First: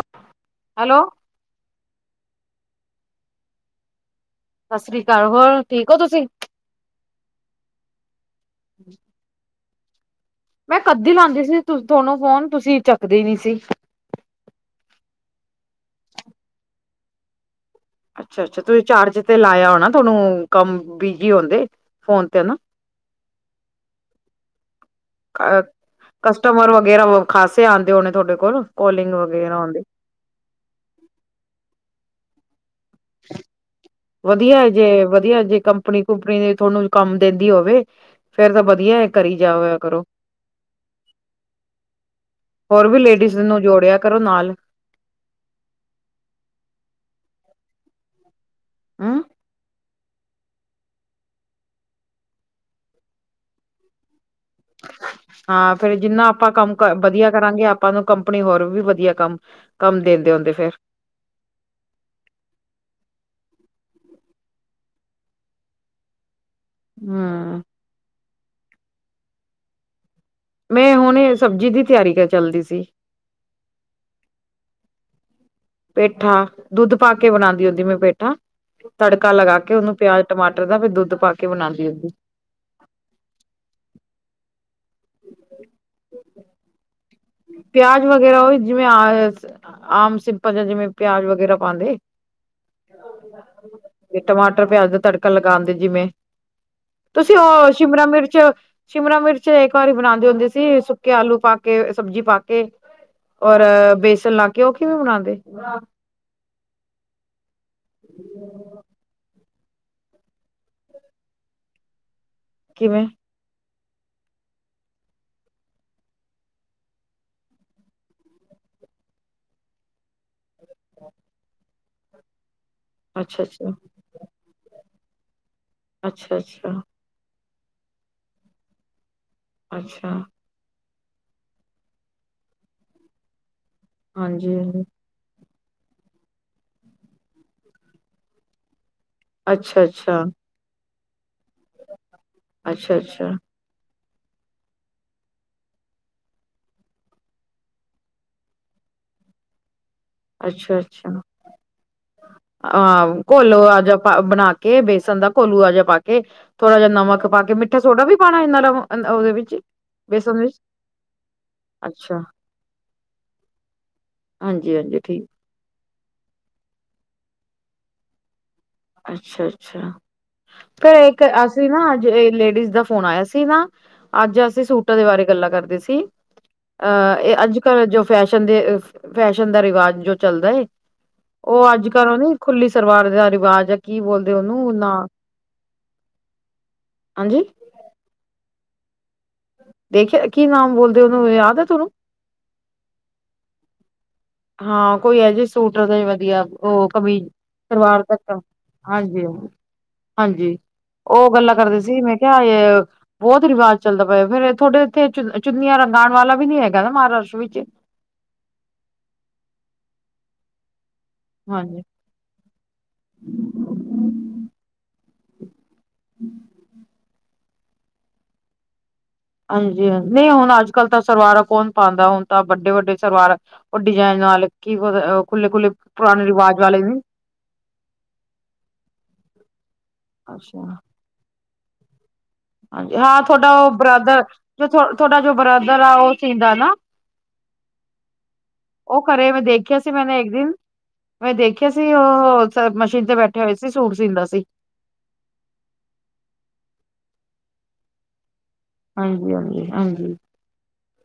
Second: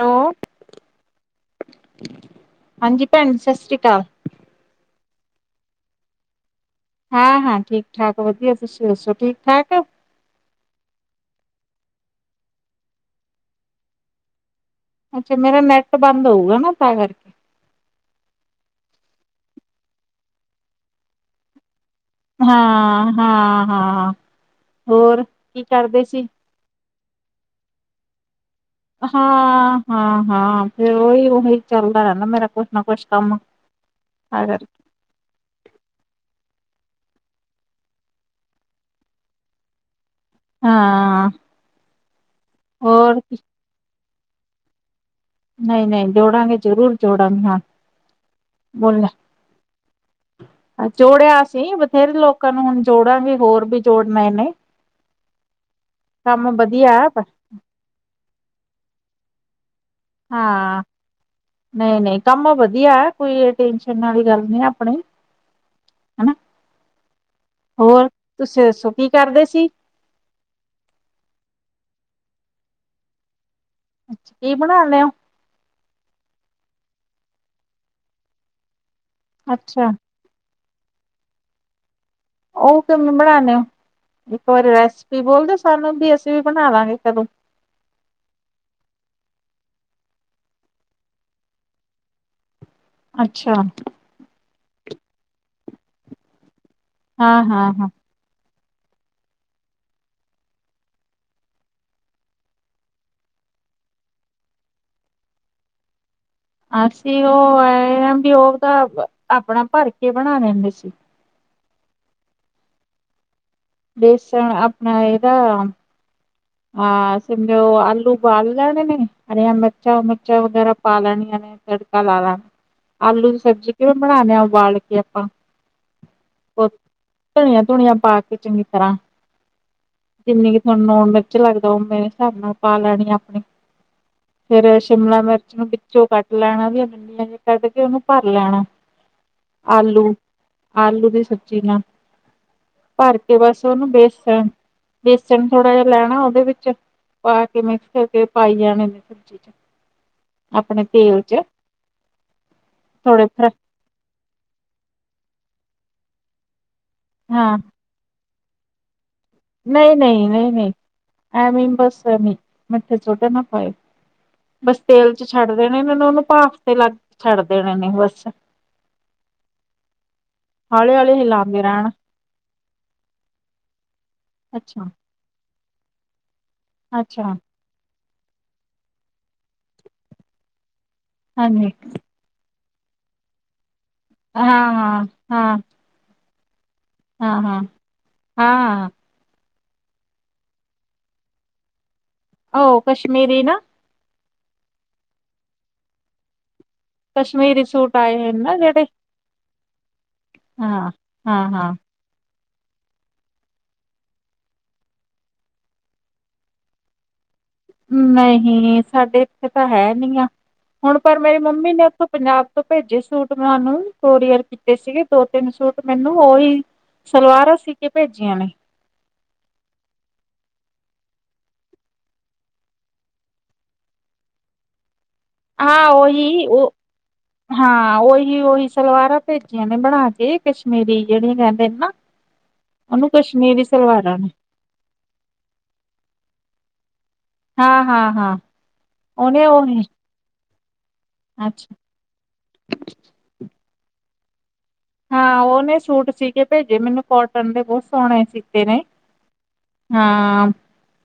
Hello hello ਹਾਂਜੀ ਭੈਣ ਸਸਿਰੀਕਾਲ ਸਸਿਰੀ ਕਾਲ ਹੋਰ ਠੀਕ ਔ ਤੁਸੀਂ ਹਾਂ- ਹਾਂ ਠੀਕ- ਠਾਕ ਵਧੀਆ, ਤੁਸੀਂ ਦੱਸੋ ਠੀਕ- ਠਾਕ ਮੈਂ ਕੱਦ ਦੀ ਲਾਂਦੀ ਸੀ ਤੁਹਾਨੂੰ ਫੋਨ ਤੁਸੀਂ ਚੱਕਦੀ ਨੀ ਸੀ। ਅੱਛਾ ਮੇਰਾ ਨੈੱਟ ਬੰਦ ਹੋਊਗਾ ਨਾ ਤਾਂ ਕਰਕੇ ਅੱਛਾ ਅੱਛਾ ਤੁਸੀਂ ਚਾਰਜ ਤੇ ਲਾਇਆ ਹੋਣਾ ਤੁਹਾਨੂੰ ਕੰਮ ਬਿਜੀ ਆਉਂਦੇ ਹਾਂ ਹਾਂ ਹਾਂ ਹੋਰ, ਕੀ ਕਰਦੇ ਸੀ। ਟਮਰ ਵਗੈਰਾ ਖਾਸੇ ਆਉਂਦੇ ਹੋਣੇ ਤੁਹਾਡੇ ਕੋਲ ਕੋਲਿੰਗ ਵਗੈਰਾ ਹਾਂ ਆਉਂਦੀ ਹਾਂ ਹਾਂ ਫੇਰ ੳਈ, ੳਹੀ ਚੱਲਦਾ ਰੈਂਦਾ ਮੇਰਾ ਕੁਛ ਨਾ ਕੁਛ। ਕੰਮ ਤਾਂ ਵਧੀਆ ਕਰਕੇ ਜੇ, ਵਧੀਆ ਜੇ ਕੰਪਨੀ ਕੰਪਨੀ ਜੇ ਤਾਨੂੰ ਕੰਮ ਦੇਂਦੀ ਹੋਵੇ ਫੇਰ ਤਾਂ ਵਧੀਆ ਕਰੀ ਜਾਵੇ ੳ ਕਰੋ। ਹਾਂ ਹੋਰ ਵੀ ਲੇਡੀਜ ਨੂੰ ਜੋੜੇਆ ਕਰੋ ਨਾਲ। ਨਈ, ਨਈ ਜੋੜਾਂਗੇ ਜਰੂਰ ਜੋੜਾਂਗੇ ਹਾਂ, ਬੋਲੇਆ ਹਮ ਜੋੜੇਆ ਅਸੀ ਬਥੇਰੇ ਲੋਕਾਂ ਨੂੰ ਹੁਣ ਜੋੜਾਂਗੇ ਹੋਰ ਵੀ ਜੋੜਨਾ ਐ, ਨਈ। ਹਾਂ ਫੇਰ ਜਿਨਾ ਆਪਾਂ ਕੰਮ ਵਧੀਆ ਕਰਾਂਗੇ, ਆਪ ਆਪਾਂ ਨੂੰ ਕੰਪਨੀ ਹੋਰ ਵੀ ਵਧੀਆ ਕੰਮ ਕੰਮ ਦਿੰਦੇ ਹੁੰਦੇ ਫੇਰ ਹਾਂ ਨਈ, ਨਈ ਕੰਮ ਵਧੀਆ, ਕੋਈ ਟੈਨਸ਼ਨ ਆਲੀ ਗੱਲ ਨਈ ਅਪਨੀ। ਹਨਾ। ਹੂੰ। ਹੋਰ ਤੁਸੀ ਦੱਸੋ ਕੀ ਕਰਦੇ ਸੀ? ਮੈਂ ਹੁਨੇ ਸਬਜੀ ਦੀ ਤਿਆਰੀ ਕ ਚੱਲਦੀ ਸੀ। ਅੱਛ ਕੀ ਬਨਾ ਲੇਆ? ਪੇਠਾ। ਦੁੱਧ ਪਾ ਕੇ ਬਨਾਦੀ ਹੁੰਦੀ ਮੈਂ ਪੇਠਾ, ਤੜਕਾ ਲਗਾ ਕੇ ਅੱਛਾ ੳਨੂੰ ਪਿਆਜ ਟਮਾਟਰ ਦਾ ਫੇਰ ਦੁੱਧ ਪਾ ਕੇ ਬਨਾਦੀ ਹੁੰਦੀ। ੳਹ ਕਿਵੇਂ ਬਨਾਨੇ ੳ? ਇੱਕ ਵਾਰੀ ਰੈਸਪੀ ਬੋਲ ਦੇ ਸਾਨੂੰ ਬੀ, ਅਸੀ ਵੀ ਬਨਾ ਲਾਂਗੇ ਕਦੋਂ। ਪਿਆਜ ਵਗੈਰਾ ੳਵੇਂ ਜਿਵੇਂ ਅਸ ਆਮ ਸਿੰਪਲ ਜਾਂ ਜਿਵੇਂ ਪਿਆਜ ਵਗੈਰਾ ਪਾਂਦੇ। ਅੱਛਾ ਤੇ ਟਮਾਟਰ ਪਿਆਜ ਦਾ ਤੜਕਾ ਲਗਾਂਦੇ ਜਿਵੇਂ। ਤੁਸੀ ੳਹ ਹਾਂ-ਹਾਂ-ਹਾਂ ਸ਼ਿਮਲਾ ਮਿਰਚ, ਸ਼ਿਮਲਾ ਮਿਰਚ ਇੱਕ ਵਾਰੀ ਬਨਾਦੇ ਹੁੰਦੇ ਸੀ ਸੁੱਕੇ ਆਲੂ ਪਾ ਕੇ ਸਬਜੀ ਪਾ ਕੇ ਔਰ ਬੇਸਨ ਲਾ ਕੇ, ੳਹ ਕਿਵੇਂ ਬਨਾਦੇ? ਅਸੀ ੳਹ ਐ ਆ ਵੀ ੳਹ ਤਾਂ ਅਪਨਾ ਭਰ ਕੇ ਬਨਾ ਲੈਂਦੇ ਸੀ। ਕਿਵੇਂ? ਬੇਸਨ ਅਪਨਾ ਏਦਾ ਹਾਂ ਸਮਝੋ ਆਲੂ ੳਬਾਲ ਲੈਨੇ ਨੇ, ਹਰੀਆਂ ਮਿਰਚਾ ਚਾ ਵਗੈਰਾ ਪਾ ਲੈਣੀਆ ਨੇ ਫੇਰ ਤੜਕਾ ਲਾ ਲਾ, ਆਲੂ ਦੀ ਅੱਛਾ ਅੱਛਾ ਸਬਜੀ ਕਿਵੇਂ ਬਨਾਨੇ ਆਂ ਉਬਾਲ ਕੇ ਆਪਾਂ ਅੱਛਾ-ਅੱਛਾ। ਧਨੀਆਂ ਧੁਨੀਆਂ ਪਾ ਕੇ ਚੰਗੀ ਤਰਾਂ ਅੱਛਾ ਜਿਨੀ ਕੀ ਤਾਨੂੰ ਲਗ ਲੱਗਦਾ ੳਵੇ ਹਸਾਬ ਨਾਲ ਪਾ ਲੈਣੀ ਅਪਨੇ ਹਾਂਜੀ ਫੇਰ ਹਾਂਜੀ ਸ਼ਿਮਲਾ ਮਿਰਚ ਨੂੰ ਵਿਚੋਂ ਕੱਟ ਲੈਣਾ ਜੇੜੀ ਡੰਡੀਆਂ ਜਿ ਕੱਢ ਕੇ ੳਨੂੰ ਭਰ ਲੈਣਾ ਅੱਛਾ ਆਲੂ। ਅੱਛਾ ਆਲੂ ਦੀ ਸਬਜੀ ਨਾਲ ਭਰ ਅੱਛਾ-ਅੱਛਾ, ਕੇ ਬਸ ਤੇੳਨੂੰ ਬੇਸਨ, ਬੇਸਨ ਥੋੜਾ ਜਾ ਲੈ ਹਾਂ ੳਦੇ ਵਿੱਚ ਪਾ ਕੇ ਮਿਕਸ ਕਰਕੇ ਪਾਈ ਜਾਣੇ ਨੇ ਸਬਜੀ ਚ। ਅੱਛਾ, ਆਪਣੇ ਤੇਲ ਅੱਛਾ। ਚ ਅਹ ਥੋੜੇ ਫ ਘੋਲੋਆ ਜਾ ਬਨਾ ਕੇ ਬੇਸਨ ਦਾ ਘੋਲੂਆ ਜਾ ਪਾ ਕੇ, ਥੋੜਾ ਜਾ ਨਮਕ ਪਾ ਕੇ, ਹਾਂ ਮਿੱਠਾ ਸੋਢਾ ਵੀ ਪਾਨਾ ਏਨਾ, ੳਦੇ ਵਿੱਚ ਨਈ ਨਈ, ਬੇਸਨ ਨਈ ਵਿੱਚ ਨਈ, ਐਂਵੀ ਬਸ ਅੱਛਾ ਐਂਵੀ ਨਈ ਮੱਠੇ ਸੋਢਾ ਨਾ ਪਾਏੳ। ਬਸ ਹਾਂਜੀ-ਹਾਂਜੀ ਤੇਲ ਚ ਠੀਕ ਛੱਡ ਦੇਨੇ ਨੇ ੳਨੂੰ ਭਾਫ ਤੇ ਲੱਗ ਛੱਡ ਦੇਨੇ ਨੇ ਬਸ। ਅੱਛਾ-ਅੱਛਾ। ਪਤਾ ਹੌਲੀ ਹੌਲੀ ਇਕ ਹਿਲਾਉਂਦੇ ਅਸੀ ਨਾ ਰਹਿਣ ਅੱਜ ਲੇਡੀਜ ਦਾ ਫੋਨ ਆਏਆ ਸੀ ਨਾ ਅੱਜ ਅਸੀ ਅੱਛਾ ਸੂਟਾਂ ਦੇ ਬਾਰੇ ਗੱਲਾਂ ਕਰਦੇ ਸੀ। ਅਹ ਅੱਛਾ ਏ ਅੱਜ-ਕੱਲ ਜੋ ਫੈਸ਼ਨ ਦੇ ਫੈਸ਼ਨ ਦਾ ਰਿਵਾਜ ਜੋ ਚੱਲਦਾ ਏ ਹਾਂਜੀ ੳਹ ਅੱਜ-ਕੱਲ ਨੀ ਖੁੱਲੀ ਸਲਵਾਰ ਦਾ ਰਿਵਾਜ ਏ, ਕੀ ਬੋਲਦੇ ਉਹਨੂੰ ਨਾ ਹਾਂ-ਹਾਂ-ਹਾਂ। ਹਾਂਜੀ ਹਾਂ-ਹਾਂ-ਹਾਂ-ਹਾਂ। ਦੇਖਿਆ ਕੀ ਨਾਮ ਬੋਲਦੇ ਉਹਨੂੰ, ਯਾਦ ਏ, ਤੁਹਾਨੂੰ? ਓ ਕਸ਼ਮੀਰੀ ਨਾ। ਹਾਂ, ਕੋਈ ਇਹ ਜੇ ਸੂਟਦਾ ਵਧੀਆ, ਉਹ ਕਬੀ, ਕਸ਼ਮੀਰੀ ਸੂਟ ਸਰਵਾਰ ਆਏ ਹੋਏ ਤੱਕ ਨਾ ਜਿਹੜੇ ਹਾਂਜੀ ਹ ਹਾਂਜੀ, ਹਾਂ ਉਹ ਹਾਂ ਗੱਲਾਂ ਹਾਂ ਕਰਦੇ ਸੀ ਮੈਂ ਕਿਹਾ ਬਹੁਤ ਰਿਵਾਜ਼ ਚੱਲਦਾ ਪਿਆ, ਫੇਰ ਥੋਡੇ ਇੱਥੇ ਚ, ਚੁੰਨੀਆਂ ਰੰਗਾਣ ਵਾਲਾ ਵੀ ਨੀ ਹੈਗਾ ਨਾ, ਮਹਾਰਾਸ਼ਟਰ ਵਿੱਚ? ਨਹੀਂ, ਸਾਡੇ ਇੱਥੇ ਤਾਂ ਹੈ ਨੀ ਆ, ਹੁਣ ਪਰ ਮੇਰੀ ਮੰਮੀ ਹਾਂਜੀ ਨੇ ਉੱਥੋਂ ਪੰਜਾਬ ਤੋਂ ਭੇਜੇ ਸੂਟ ਮੈਂ ਉਹਨੂੰ, ਕੋਰੀਅਰ ਕੀਤੇ ਸੀਗੇ ਦੋ-ਤਿੰਨ ਸੂਟ ਮੈਨੂੰ, ਉਹੀ ਸਲਵਾਰਾਂ ਸੀਕੇ ਭੇਜੀਆਂ ਨੇ। ਹਾਂਜੀ, ਹਾਂ, ਨਹੀਂ ਹੁਣ ਅੱਜ-ਕੱਲ ਤਾਂ ਸਰਵਾਰਾ ਕੌਣ ਪਾਂਦਾ ਹੁਣ ਤਾਂ ਵੱਡੇ-ਵੱਡੇ ਸਰਵਾਰ ਉਹ ਡਿਜਾਇਨ ਨਾਲ ਕੀ ਖੁੱਲੇ ਖੁੱਲੇ ਹਾਂ, ਪੁਰਾਣੇ ਓਹੀ, ਰਿਵਾਜ ਉਹ ਵਾਲੇ ਨੇ ਹਾਂ, ਓਹੀ-ਓਹੀ ਸਲਵਾਰਾਂ ਭੇਜੀਆਂ ਨੇ ਬਣਾਕੇ ਅੱਛਾ ਕਸ਼ਮੀਰੀ। ਜਿਹੜੀਆਂ ਕਹਿੰਦੇ ਨੇ ਨਾ। ਉਹਨੂੰ ਹਾਂਜੀ-ਹਾਂ, ਥੋਡਾ ਕਸ਼ਮੀਰੀ ਉਹ ਸਲਵਾਰਾਂ ਨੇ ਬ੍ਰਦਰ, ਜੋ ਤੁਹਾਡਾ ਜੋ ਬ੍ਰਦਰ ਆ ਉਹ ਸੀਂਦਾ ਨਾ। ਹਾਂ-ਹਾਂ-ਹਾਂ ਉਹ ਘਰੇ ਮੈਂ ਉਹਨੇ ਦੇਖਿਆ ਉਹੀ ਸੀ ਮੈਂਨੇ ਇਕ ਦਿਨ। ਮੈਂ ਦੇਖਿਆ ਅੱਛਾ ਸੀ ਉਹ ਮਸ਼ੀਨ ਤੇ ਬੈਠੇ ਹੋਏ ਸੀ, ਸੂਟ ਸੀਂਦਾ ਸੀ। ਹਾਂ, ਉਹਨੇ ਸੂਟ ਸੀਕੇ ਭੇਜੇ ਮੈਨੂੰ ਕੋਟਨ ਦੇ, ਬਹੁਤ ਸੋਹਣੇ ਸੀ। ਹਾਂਜੀ ਹਾਂਜੀ ਹਾਂਜੀ। ਹਾਂ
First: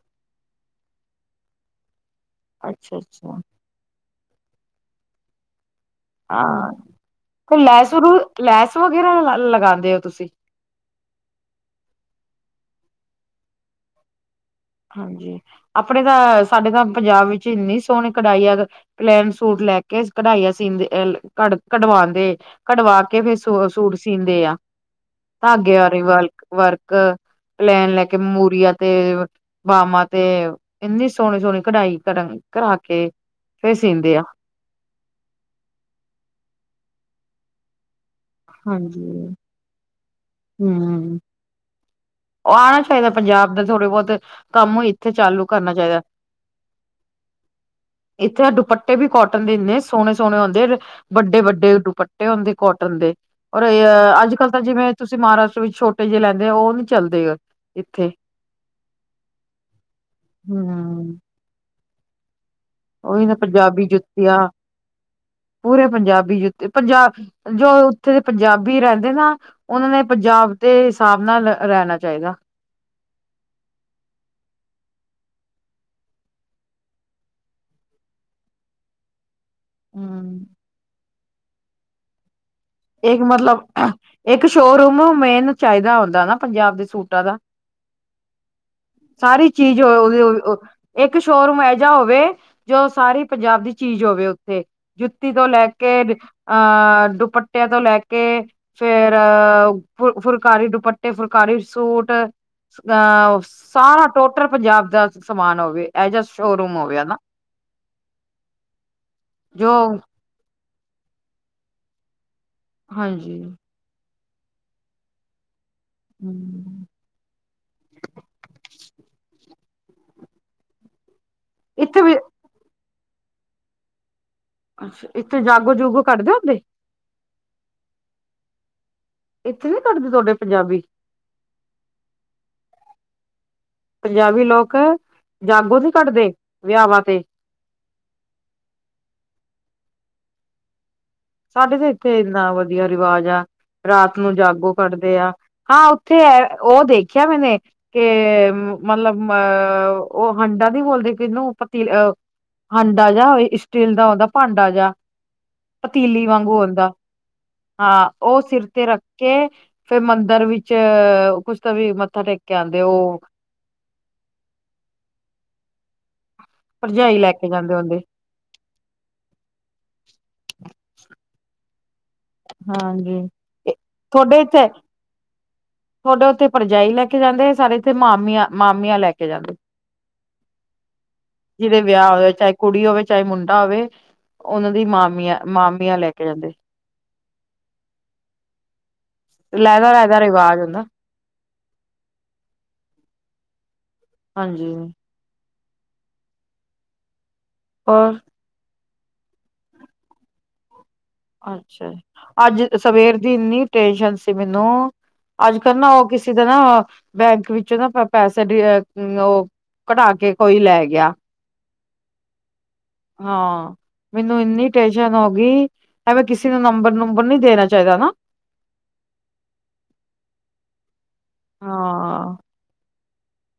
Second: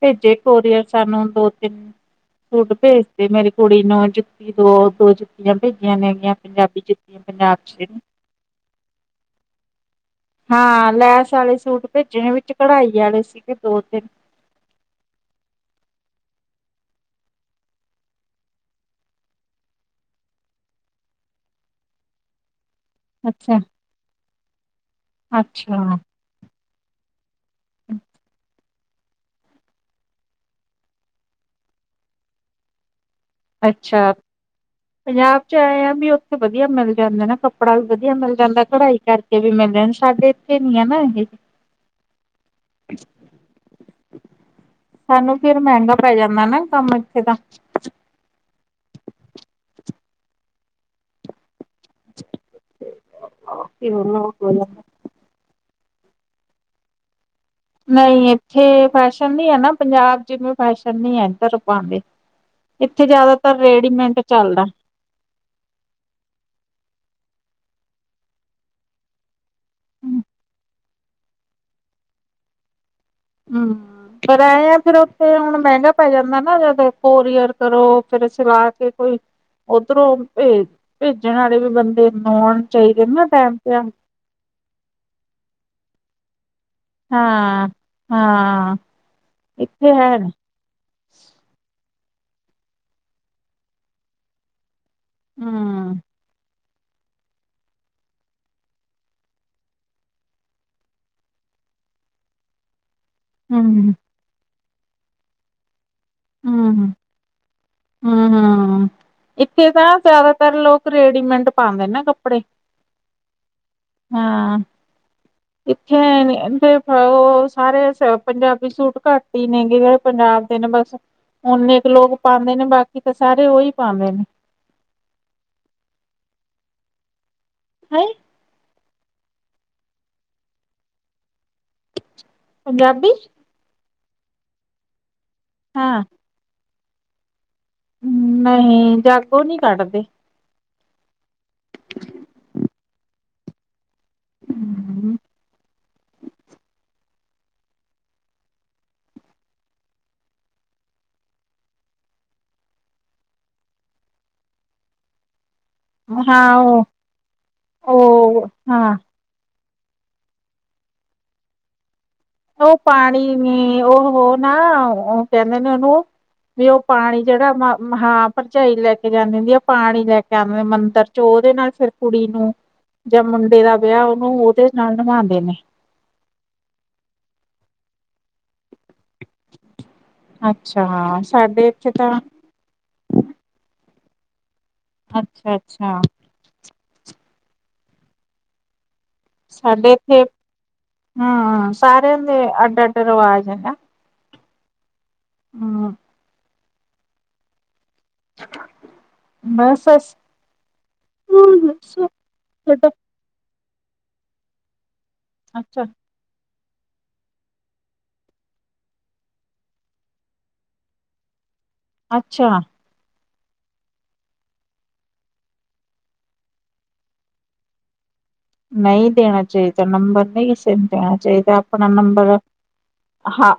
ਭੇਜੇ ਕੋਰੀਅਰ ਸਾਨੂੰ ਦੋ-ਤਿੰਨ ਸੂਟ ਅੱਛਾ ਭੇਜਤੇ, ਅੱਛਾ ਮੇਰੀ ਥੋੜੀ ਨ ਜੁੱਤੀ ਦੋ, ਦੋ ਜੁੱਤੀਆਂ ਭੇਜੀਆਂ ਨੇ ਗੀਆਂ ਹਾਂ ਪੰਜਾਬੀ ਜੁੱਤੀਆਂ ਤੇ ਪੰਜਾਬ'ਚ। ਲੈਸ ਰੂ ਲੈਸ ਵਗੈਰਾ ਲ ਲਗਾਂਦੇ ਓ ਤੁਸੀਂ? ਹਾਂ, ਲੈਸ ਵਾਲੇ ਸੂਟ ਭੇਜੇ ਨੇ, ਵਿੱਚ ਘਢਾਈ ਵਾਲੇ ਸੀਗੇ ਦੋ-ਤਿੰਨ। ਹਾਂਜੀ, ਆਪਣੇ ਤਾਂ, ਸਾਡੇ ਤਾਂ ਪੰਜਾਬ ਵਿੱਚ ਇੰਨੀ ਸੋਹਣੀ ਕਢਾਈਆਂ ਦਾ ਪਲੇਨ ਸੂਟ ਲੈਕੇ ਕਢਾਈਆਂ ਸੀਂਦੇ, ਕ ਕਢਵਾਂਦੇ, ਕਢਵਾ ਕੇ ਫਿਰ ਸੂ ਸੂਟ ਸੀਂਦੇ ਆ, ਧਾਗੇ ਆਲੇ ਅੱਛਾ-ਅੱਛਾ-ਅੱਛਾ ਵਰਕ, ਵਰਕ। ਪਲੈਨ ਲੈਕੇ ਮੂਰੀਆਂ ਤੇ ਬਾਮਾਂ ਤੇ, ਇੰਨੀ ਸੋਹਣੀ-ਸੋਹਣੀ ਘਢਾਈ ਕਰਨ, ਕਰਾਕੇ। ਅੱਛਾ, ਪੰਜਾਬ 'ਚ ਆਂਏ ਆ ਵੀ ਉੱਥੇ ਵਧੀਆ ਮਿਲ ਜਾਂਦੇ ਨਾ ਕੱਪ ਕੱਪੜਾ ਵੀ ਵਧੀਆ ਮਿਲ ਜਾਂਦਾ, ਘਢਾਈ ਹਾਂਜੀ ਕਰਕੇ ਵੀ ਮਿਲ ਜਾਂ ਸਾਡੇ ਇੱਥੇ ਨੀ ਆ ਨਾ ਹੂੰ, ਇਹ। ਆਣਾ ਚਾਹੀਦਾ ਪੰਜਾਬ ਦੇ ਥੋੜੇ ਬਹੁਤ ਕੰਮ ਇੱਥੇ ਸਾਨੂੰ ਚਾਲੂ ਫੇਰ ਕਰਨਾ ਮਹਿੰਗਾ ਚਾਹੀਦਾ। ਪੈ ਜਾਂਦਾ ਨਾ ਕੰਮ, ਇੱਥੇ ਤਾਂ। ਇੱਥੇ ਦੁਪੱਟੇ ਵੀ ਕੌਟਨ ਦੇ, ਇੰਨੇ ਸੋਹਣੇ-ਸੋਹਣੇ ਹੁੰਦੇ ਵੱਡੇ-ਵੱਡੇ ਪੱਟੇ ਹੁੰਦੇ ਕੋਟਨ ਦੇ, ਔਰ ਅੱਜ-ਕੱਲ ਤਾਂ ਜਿਵੇਂ ਤੁਸੀਂ ਮਹਾਰਾਸ਼ਟਰ ਵਿੱਚ ਛੋਟੇ ਜਿਹੇ ਲੈਂਦੇ, ਉਹ ਨੀ ਚੱਲਦੇ ਗ। ਨਹੀਂ ਇੱਥੇ ਫੈਸ਼ਨ ਨੀ ਐ ਨਾ, ਪੰਜਾਬ ਜਿਵੇਂ ਫੈਸ਼ਨ ਹੂੰ। ਨੀ ਐ ਇਧਰ ਪਾਂਦੇ। ਓਈ ਨਾ ਪੰਜਾਬੀ ਜੁੱਤੀਆ। ਪੂਰੇ ਪੰਜਾਬੀ ਜੁੱਤੇ, ਪੰਜਾਬ, ਜੋ ਉੱਥੇ ਦੇ ਪੰਜਾਬੀ ਰਹਿੰਦੇ ਨਾ ਉਹਨਾਂ ਨੇ ਪੰਜਾਬ ਦੇ ਹਿਸਾਬ ਨਾਲ ਰਹਿਣਾ ਚਾਹੀਦਾ। ਹੰ ਪਰ ਐ ਆਂ ਫਿਰ ਉੱਥੇ ਹੁਣ ਮਹਿੰਗਾ ਪੈ ਜਾਂਦਾ ਨਾ, ਜਦ ਕੋਰੀਅਰ ਕਰੋ ਫਿਰ ਸਿਲਾਕੇ ਕੋਈ ਉੱਧਰੋਂ ਹੂੰ। ਭੇਜ, ਭੇਜਣ ਵਾਲੇ ਵੀ ਬੰਦੇ ਹੋਣ। ਚਾਹੀਦੇ ਇੱਕ ਨਾ ਟੈਮ ਮਤਲਬ ਤੇ। ਇੱਕ ਸ਼ੋਅਰੂਮ ਮੇਨ ਚਾਹੀਦਾ ਹੁੰਦਾ ਨਾ, ਪੰਜਾਬ ਵਿਚ। ਸੂਟਾਂ ਦਾ, ਹਾਂ। ਹਾਂ ਸਾਰੀ ਚੀਜ਼ ਓ, ਇੱਥੇ ਹੈ ਓਈਓ, ਨੀ ਓ। ਇੱਕ ਸ਼ੋਰੂਮ ਐ ਜਿਆ ਹੋਵੇ ਜੋ ਸਾਰੀ ਪੰਜਾਬ ਦੀ ਚੀਜ਼ ਹੋਵੇ ਓੱਥੇ ਜੁੱਤੀ ਤੋਂ ਲੈ ਹਮ ਕੇ ਕੇ ਅ ਦੁਪੱਟਿਆਂ ਤੋਂ ਲੈ ਕੇ ਫੇਰ ਅ ਫੁ ਫੁਲਕਾਰੀ ਦੁਪੱਟੇ ਫੁਲਕਾਰੀ ਸੂਟ ਅ ਹਮ ਸਾਰਾ ਟੋਟਲ ਪੰਜਾਬ ਦਾ ਸਮਾਨ ਹੋਵੇ। ਇਹ ਜਿਹਾ ਸ਼ੋਰੂਮ ਹੂੰ-ਹੂੰ, ਹੋਵੇ ਹਨਾ ਹੂੰ, ਹੂੰ, ਹੂੰ ਇੱਥੇ ਜੋ ਤਾਂ ਜੈਦਾਤਰ ਲੋਕ ਰੇਡੀਮੇਂਟ ਪਾਂਦੇ ਨੇ ਕੱਪੜੇ। ਹਾਂਜੀ। ਹਾਂ, ਇੱਥੇ ਐਂਦੇ ਅ ਹਮ ਓਓ ਸਾਰੇ ਸ ਪੰਜਾਬੀ ਸੂਟ ਘੱਟ ਈ ਨੇਗੇ ਜੇੜੇ ਪੰਜਾਬ ਦੇ ਨੇ ਬਸ ਓਨੇ ਕੁ ਇੱਥੇ ਵੀ ਲੋਕ ਪਾਂਦੇ ਨੇ ਬਾਕੀ ਤਾਂ ਸਾਰੇ ਓਹੀ ਪਾਂਦੇ ਨੇ। ਅੱਛਾ, ਇੱਥੇ ਜਾਗੋ-ਜੁਗੋ ਕੱਢਦੇ ਹੁੰਦੇ। ਨਈ। ਇੱਥੇ ਨੀ ਕੱਢਦੀ ਤੁਆਡੇ ਪੰਜਾਬੀ। ਪੰਜਾਬੀ? ਪੰਜਾਬੀ ਲੋਕ ਜਾਗੋ ਨੀ ਹਾਂ ਕੱਢਦੇ ਵਿਆਵਾਂ ਤੇ। ਨਹੀਂ ਜਾੱਗੋ ਨੀ ਕੱਢਦੇ। ਸਾਡੇ ਤੇ ਇੱਥੇ ਇੰਨਾ ਵਦੀਆ ਰਿਵਾਜ ਆ ਰਾਤ ਨੂੰ ਜਾਗੋ ਕੱਢ ਤੇਆ ਹਾਂ, ਉੱਥੇ ਹੈ ਓ ਦੇਖਿਆ ਮੈਨੇ ਕੇ ਮਤਲਬ ਅ ਓ ਹੰਡਾ ਦੀ ਬੋਲਦੇ ਕਿਨੂੰ ਪਤੀ ਹਾਂਡਾ ਜਾ ਏ ਸਟੀਲ ਦਾ ਹੂੰਦਾ ਭਾਂਡਾ ਜਾ ਪਤੀਲੀ ਹਾਂ ਵਾਂਗੂ ਉਹ ਓਂਦਾ ਹਾਂ ਓ ਉਹ ਸਿਰ ਤੇ ਹਾਂ ਰੱਖ ਕੇ ਫੇਰ ਮੰਦਿਰ ਵਿੱਚ ਕੁਛ ਤਾਂ ਵੀ ਮੱਥਾ ਟੇਕ ਕੇ ਓ ਆਉਂਦੇ ਉਹ ਪਾਣੀ ਨੇ ਓਹੋਹੋ ਨਾ ਓ ਕੈਂਦੇ ਨੇ ਓਨੂੰ ਵੀ ਓ ਭਰਜਾਈ ਪਾਣੀ ਲੈ ਕੇ ਜੇੜਾ ਮ ਜਾਂਦੇ ਹੁੰਦੇ ਮਹਾਂ ਪਰਜਾਈ ਲੈ ਕੇ ਜਾਂਦੀ ਹੁੰਦੀ ਆ ਪਾਣੀ ਲੈ ਕੇ ਆਂਦੇ ਮੰਦਿਰ ਚੋ ਓਦੇ ਨਾਲ ਫਿਰ ਕੁੜੀ ਨੂੰ ਹਾਂਜੀ ਜਾਂ ਮੁੰਡੇ ਦਾ ਵਿਆ ਓਨੂੰ ਓਦੇ ਨਾਲ ਨਿਵੌਦੇ ਨੇ। ਤੁਆਡੇ ਓੱਥੇ ਪਰਜਾਈ ਲੈ ਕੇ ਜਾਂਦੇ ਸਾਡੇ ਇੱਥੇ ਮਾਮੀਆਂ-ਮਾਮੀਆਂ ਲੈ ਕੇ ਜਾਂਦੇ, ਅੱਛਾ ਹਾਂ ਸਾਡੇ ਜਿਦੇ ਇੱਥੇ ਵਿਆ ਤਾਂ ਹੋਆ ਚਾਏ ਕੁੜੀ ਹੋਵੇ ਚਾਏ ਮੁੰਡਾ ਹੋਵੇ ਓਨਾਂ ਦੀ ਅੱਛਾ ਮਾਮੀਆਂ-ਮਾਮੀਆਂ ਅੱਛਾ ਲੈ ਕੇ ਜਾਂਦੇ। ਲਹਿਦਾ ਸਾਡੇ ਲਹਿਦਾ ਇੱਥੇ ਰਿਵਾਜ ਹੁੰਦਾ ਹੂੰ ਸਾਰਿਆਂ ਦੇ ਅੱਡ-ਅੱਡ ਰਿਵਾਜ ਹੈ ਨਾ। ਹਾਂਜੀ। ਹੂੰ। ਓਰ ਬਸ-ਬਸ। ਅੱਛਾ ਜੀ, ਆੱਜ ਸਵੇਰ ਦੀ ਇੰਨੀ ਟੇਨਸ਼ਨ ਸੀ ਮੈਨੂੰ ਆੱਜ-ਕੱਲ ਅੱਛਾ ਨਾ ਓ ਕਿਸੇ ਦਾ ਨਾ ਬੈਂਕ ਵਿੱਚ ਨਾ ਪ ਪੈਸੇ ਦੀ ਏੱਕ ਓ ਘਟਾ ਕੇ ਕੋਈ ਲੈ ਗਿਆ। ਅੱਛਾ! ਹਾਂ, ਮੈਨੂੰ ਇੰਨੀ ਟੈਨਸ਼ਨ ਹੋਗੀ ਐਵੇ ਕਿਸੇ ਦਾ ਨੰਬਰ-ਨੂੰਬਰ ਨੀ ਦੇਨਾ ਚਾਈਦਾ ਨਾ। ਨਈ ਦੇਨਾ ਚਾਈਦਾ ਨੰਬਰ ਨਈ ਸੇ ਦੇਨਾ ਚਾਈਦਾ ਅਪਨਾ ਹਾਂ ਨੰਬਰ। ਹਾਂ,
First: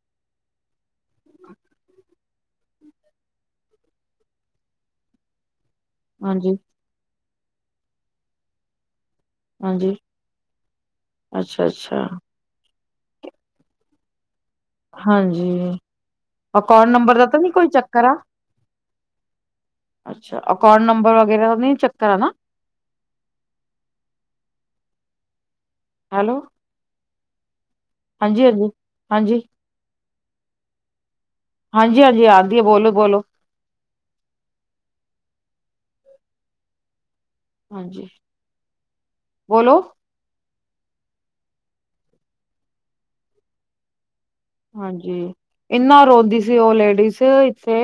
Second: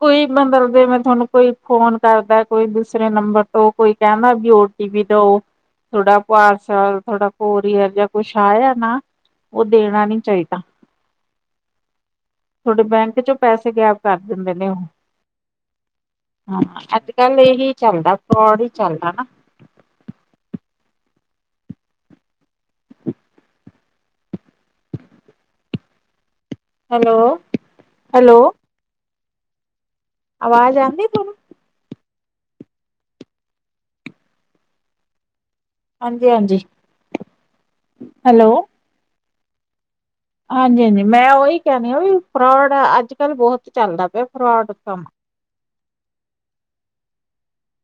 ਕੋਈ ਮਤਲ ਦੇ ਮੈਂ ਤੁਆਨੂੰ ਕੋਈ ਫੋਨ ਕਰਦੈ ਕੋਈ ਦੂਸਰੇ ਨੰਬਰ ਤੋਂ ਕੋਈ ਕੈਂਦਾ ਵੀ ਓਟੀ ਪੀ ਦਓ ਤੋਡਾ ਹਾਂਜੀ ਪਾਰਸਲ ਤੋਡਾ ਕੋਰੀਅਰ ਜਾ ਕੁਛ ਆਯਯ ਨਾ ਉਹ ਹਾਂਜੀ ਦੇਣਾ ਨੀ ਚਾਹੀਦਾ ਅੱਛਾ ਅੱਛਾ ਤੁਹਾਡੇ ਬੈਂਕ ਚੋਂ ਪੈਸੇ ਗੈਪ ਕਰ ਦਿੰਦੇ ਨੇ ਉਹ ਹਾਂਜੀ ਹਾਂ ਅਕਾਊਂਟ ਅੱਜ ਨੰਬਰ ਦਾ ਕੱਲ ਤਾਂ ਨੀ ਕੋਈ ਇਹੀ ਚੱਕਰ ਆ ਚੱਲਦਾ ਫਰੋਡ ਹੀ ਚੱਲਦਾ ਨਾ ਅੱਛਾ ਅਕਾਊਂਟ ਨੰਬਰ ਵਗੈਰਾ ਦਾ ਨਹੀਂ ਚੱਕਰ ਆ ਨਾ ਹੈਲੋ ਹੈਲੋ ਹਾਂਜੀ ਹੈਲੋ ਹਾਂਜੀ ਹਾਂਜੀ ਆਵਾਜ਼ ਆਉਂਦੀ ਤੁਹਾਨੂੰ ਹਾਂਜੀ ਹਾਂਜੀ ਆਉਂਦੀ ਹੈ ਬੋਲੋ ਬੋਲੋ ਹਾਂਜੀ ਹਾਂਜੀ ਹਾਂਜੀ ਹੈਲੋ ਬੋਲੋ ਹਾਂਜੀ ਹਾਂਜੀ ਮੈਂ ਉਹੀ ਕਹਿਣੀ ਆ ਵੀ ਫਰੋਡ ਅੱਜ ਕੱਲ ਬਹੁਤ ਚੱਲਦਾ ਪਿਆ ਫਰੋਡ ਕੰਮ ਹਾਂਜੀ ਇੰਨਾ ਰੋਂਦੀ ਸੀ ਉਹ ਲੇਡੀਜ਼ ਇੱਥੇ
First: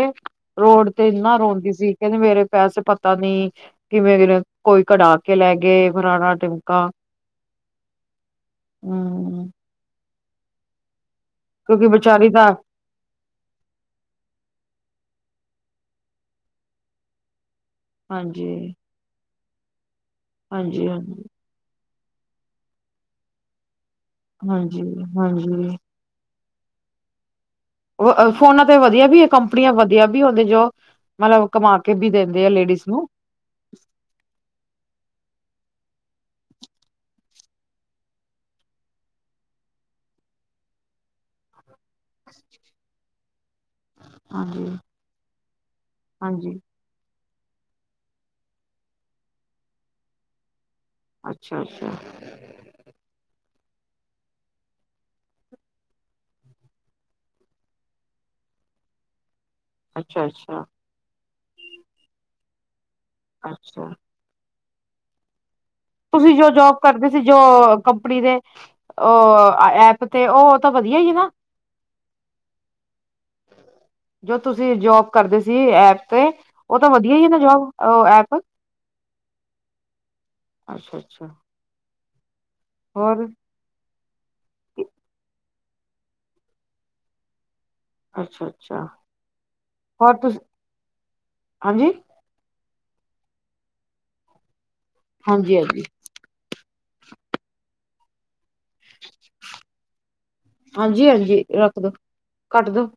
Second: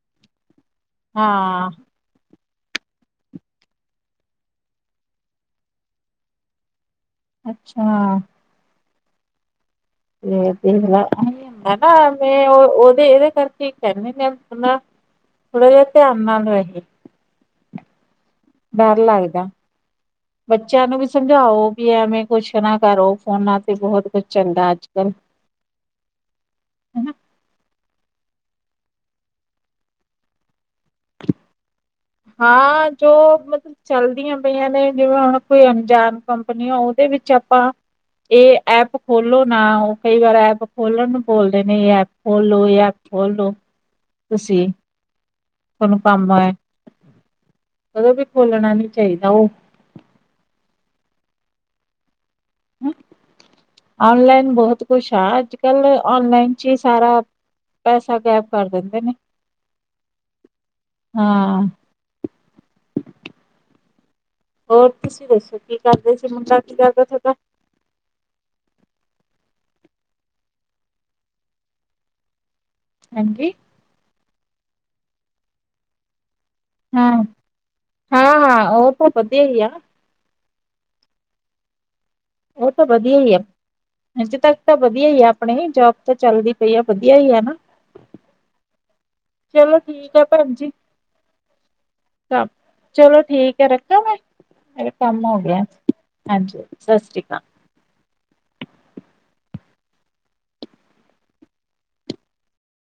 ਰੋਡ ਤੇ ਇੰਨਾ ਹਾਂ ਰੋਂਦੀ ਸੀ ਕਹਿੰਦੇ ਮੇਰੇ ਪੈਸੇ ਪਤਾ ਨਈ ਕਿਵੇਂ ਦਿਨ ਕੋਈ ਕਢਾ ਕੇ ਲੈ ਗਏ ਫਰਾਣਾ ਟਿਮਕਾ ਅੱਛਾ ਹੂੰ ਤੇ ਦੇਖਲਾ ਕਿਉਂਕਿ ਹੈਨਾ ਵਿਚਾਰੀ ਮੈਂ ਤਾਂ ਉਹ ਉਹਦੇ ਇਹਦੇ ਕਰਕੇ ਕਹਿਨੇ ਆ ਆਪਣਾ ਥੋੜਾ ਜਿਹਾ ਧਿਆਨ ਨਾ ਰਹੇ। ਹਾਂਜੀ ਡਰ ਲੱਗਦਾ ਬੱਚਿਆਂ ਹਾਂਜੀ ਨੂੰ ਵੀ ਹਾਂਜੀ ਸਮਝਾਓ ਵੀ ਐਵੇਂ ਕੁਛ ਨਾ ਕਰੋ ਫੋਨਾਂ ਤੇ ਬਹੁਤ ਕੁਛ ਚੱਲਦਾ ਅੱਜ ਕੱਲ ਤੂੰ ਹੀ ਹਨਾ ਆ ਫੋਨਾਂ ਤੇ ਵਧੀਆ ਵੀ ਹੈ ਕੰਪਨੀਆਂ ਵਧੀਆ ਵੀ ਹੁੰਦੇ ਜੋ ਮਤਲਬ ਕਮਾ ਕੇ ਵੀ ਦਿੰਦੇ ਆ ਲੇਡੀਜ਼ ਹਾਂ ਨੂੰ ਜੋ ਮਤਲਬ ਚੱਲਦੀਆਂ ਪਈਆਂ ਨੇ ਜਿਵੇਂ ਹੁਣ ਕੋਈ ਅਣਜਾਨ ਕੰਪਨੀ ਉਹਦੇ ਵਿੱਚ ਆਪਾਂ ਇਹ ਐਪ ਖੋਲੋ ਨਾ ਉਹ ਕਈ ਵਾਰ ਐਪ ਖੋਲਣ ਨੂੰ ਬੋਲਦੇ ਨੇ ਐਪ ਖੋਲੋ ਇਹ ਐ ਖੋਲੋ ਤੁਸੀਂ ਹਾਂਜੀ ਤੁਹਾਨੂੰ ਕੰਮ ਹਾਂਜੀ ਆਏ ਕਦੇ ਵੀ ਖੋਲਣਾ ਨਈ ਚਾਹੀਦਾ ਉਹ ਅੱਛਾ ਅੱਛਾ ਔਨਲਾਈਨ ਬਹੁਤ ਕੁਛ ਆ ਅੱਜ ਕੱਲ ਔਨਲਾਈਨ ਚ ਹੀ ਸਾਰਾ ਪੈਸਾ ਗਾਇਬ ਕਰ ਦਿੰਦੇ ਨੇ ਅੱਛਾ ਅੱਛਾ- ਹਾਂ ਅੱਛਾ ਔਰ ਤੁਸੀਂ ਦੱਸੋ ਕਿ ਤੁਸੀਂ ਜੋ ਜੋਬ ਕਰਦੇ ਸੀ ਜੋ ਕੰਪਨੀ ਦੇ ਉਹ ਐਪ ਤੇ ਉਹ ਤਾਂ ਵਧੀਆ ਹੀ ਨਾ ਹਾਂਜੀ ਜੋ ਤੁਸੀਂ ਜੋਬ ਕਰਦੇ ਸੀ ਐਪ ਤੇ ਉਹ ਤਾਂ ਵਧੀਆ ਹੀ ਹੈ ਨਾ ਜੋਬ ਅ ਐਪ ਹੋ ਵਧਿਆ ਆ ਅੱਛਾ ਅੱਛਾ ਉਹ ਤਾਂ ਵਧੀਆ ਹੀ ਆ ਅੱਜੇ ਤੱਕ ਤਾਂ ਵਧੀਆ ਹੀ ਆ ਆਪਣੇ ਜੋਬ ਤਾਂ ਚੱਲਦੀ ਪਈ ਆ ਵਧੀਆ ਹੀ ਹੈ ਨਾ ਅੱਛਾ-ਅੱਛਾ। ਚਲੋ ਠੀਕ ਹੋਰ ਆ ਤੁਸੀਂ ਭੈਨ ਜੀ। ਸਭ ਚਲੋ ਠੀਕ ਐ ਰੱਖਾ ਮੈਂ, ਮੇਰਾ ਕੰਮ ਹੋ ਗਿਆ। ਹਾਂਜੀ-ਹਾਂਜੀ-ਹਾਂਜੀ, ਹਾਂਜੀ ਸਸ਼੍ਰੀ ਕਾਲ। ਹਾਂਜੀ-ਹਾਂਜੀ ਰੱਖਦੋ, ਕੱਟ ਦੋ।